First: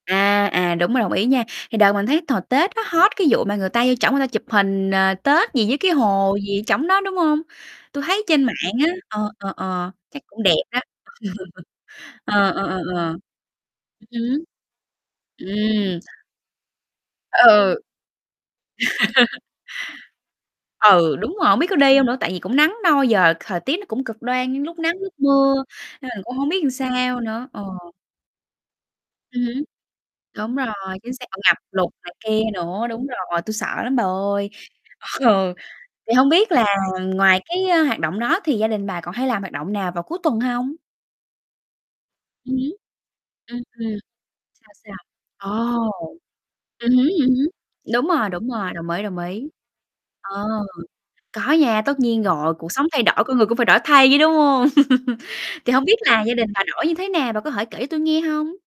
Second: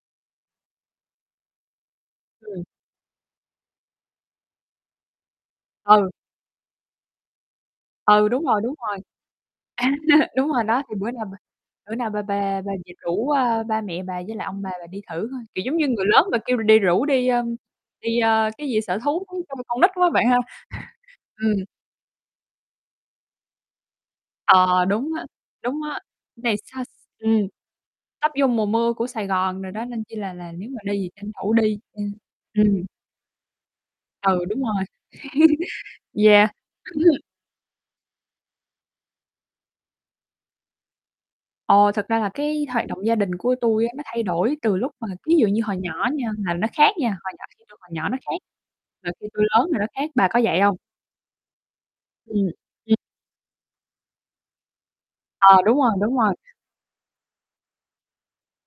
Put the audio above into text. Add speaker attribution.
Speaker 1: À, à, đúng rồi, đồng ý nha. Thì đợt mình thấy hồi
Speaker 2: Ừm.
Speaker 1: Tết nó hot cái vụ mà người ta vô trỏng người ta chụp hình, ờ, Tết gì với cái
Speaker 2: Ừ.
Speaker 1: hồ gì ở trỏng đó, đúng hông? Tui thấy
Speaker 2: Ừ, đúng
Speaker 1: trên mạng
Speaker 2: rồi, đúng
Speaker 1: á,
Speaker 2: rồi.
Speaker 1: ờ, ờ, ờ, chắc
Speaker 2: A,
Speaker 1: cũng
Speaker 2: đúng
Speaker 1: đẹp
Speaker 2: rồi
Speaker 1: đó.
Speaker 2: đó, thì bữa nào mà bữa nào bà
Speaker 1: Ờ,
Speaker 2: bà
Speaker 1: ờ,
Speaker 2: bà
Speaker 1: ờ,
Speaker 2: dậy
Speaker 1: ờ.
Speaker 2: rủ, à, ba mẹ
Speaker 1: Ừm,
Speaker 2: bà với
Speaker 1: ừm.
Speaker 2: lại ông bà bà đi thử thôi, kiểu giống như
Speaker 1: Ừm.
Speaker 2: người lớn mà kêu đi rủ đi, a,
Speaker 1: Ừ.
Speaker 2: đi, a, cái gì sở thú thú kêu con nít quá bạn ha.
Speaker 1: Ừ, đúng rồi, hông
Speaker 2: Ừm.
Speaker 1: biết có đi hông nữa? Tại vì cũng nắng nôi, giờ thời tiết nó cũng cực đoan, giống lúc
Speaker 2: Ờ,
Speaker 1: nắng
Speaker 2: đúng
Speaker 1: lúc
Speaker 2: á,
Speaker 1: mưa,
Speaker 2: đúng á.
Speaker 1: nên mình cũng không
Speaker 2: Này
Speaker 1: biết làm
Speaker 2: sao s
Speaker 1: sao
Speaker 2: ừm,
Speaker 1: nữa, ờ.
Speaker 2: sắp vô mùa mưa của Sài
Speaker 1: Ừm
Speaker 2: Gòn
Speaker 1: hứm.
Speaker 2: rồi đó nên chi là là
Speaker 1: Đúng rồi,
Speaker 2: nếu mà đi thì
Speaker 1: chính xác,
Speaker 2: tranh
Speaker 1: ờ,
Speaker 2: thủ
Speaker 1: ngập
Speaker 2: đi,
Speaker 1: lụt này kia
Speaker 2: ừm. Ừm.
Speaker 1: nữa, đúng rồi, tui sợ lắm bà
Speaker 2: Ừ,
Speaker 1: ơi.
Speaker 2: đúng rồi.
Speaker 1: Ừ, thì không
Speaker 2: Yeah,
Speaker 1: biết là
Speaker 2: ừm hừm.
Speaker 1: ngoài cái, a, hoạt động đó thì gia đình bà còn hay làm hoạt động nào vào cuối tuần hông?
Speaker 2: Ờ, thật ra là
Speaker 1: Ừm
Speaker 2: cái
Speaker 1: hứm.
Speaker 2: hoạt động gia đình của
Speaker 1: Ừm
Speaker 2: tui á
Speaker 1: hừm.
Speaker 2: nó thay đổi
Speaker 1: Sao,
Speaker 2: từ lúc
Speaker 1: sao?
Speaker 2: mà ví dụ như hồi
Speaker 1: Ồ.
Speaker 2: nhỏ nha là nó khác
Speaker 1: Ừm hứm,
Speaker 2: nha, hồi
Speaker 1: ừm
Speaker 2: nhỏ
Speaker 1: hứm.
Speaker 2: thì tui còn
Speaker 1: Đúng
Speaker 2: nhỏ nó
Speaker 1: rồi,
Speaker 2: khác,
Speaker 1: đúng rồi, đồng ý,
Speaker 2: rồi
Speaker 1: đồng
Speaker 2: khi tui
Speaker 1: ý.
Speaker 2: lớn thì nó khác, bà có
Speaker 1: Ờ,
Speaker 2: vậy hông?
Speaker 1: có nha, tất nhiên
Speaker 2: Ừm,
Speaker 1: rồi, cuộc sống
Speaker 2: ừm.
Speaker 1: thay đổi con người cũng phải đổi thay chứ, đúng hông?
Speaker 2: À,
Speaker 1: Thì
Speaker 2: đúng
Speaker 1: hông
Speaker 2: rồi,
Speaker 1: biết
Speaker 2: đúng
Speaker 1: là
Speaker 2: rồi.
Speaker 1: gia đình bà đổi như thế nào? Bà có thể kể cho tui nghe hông?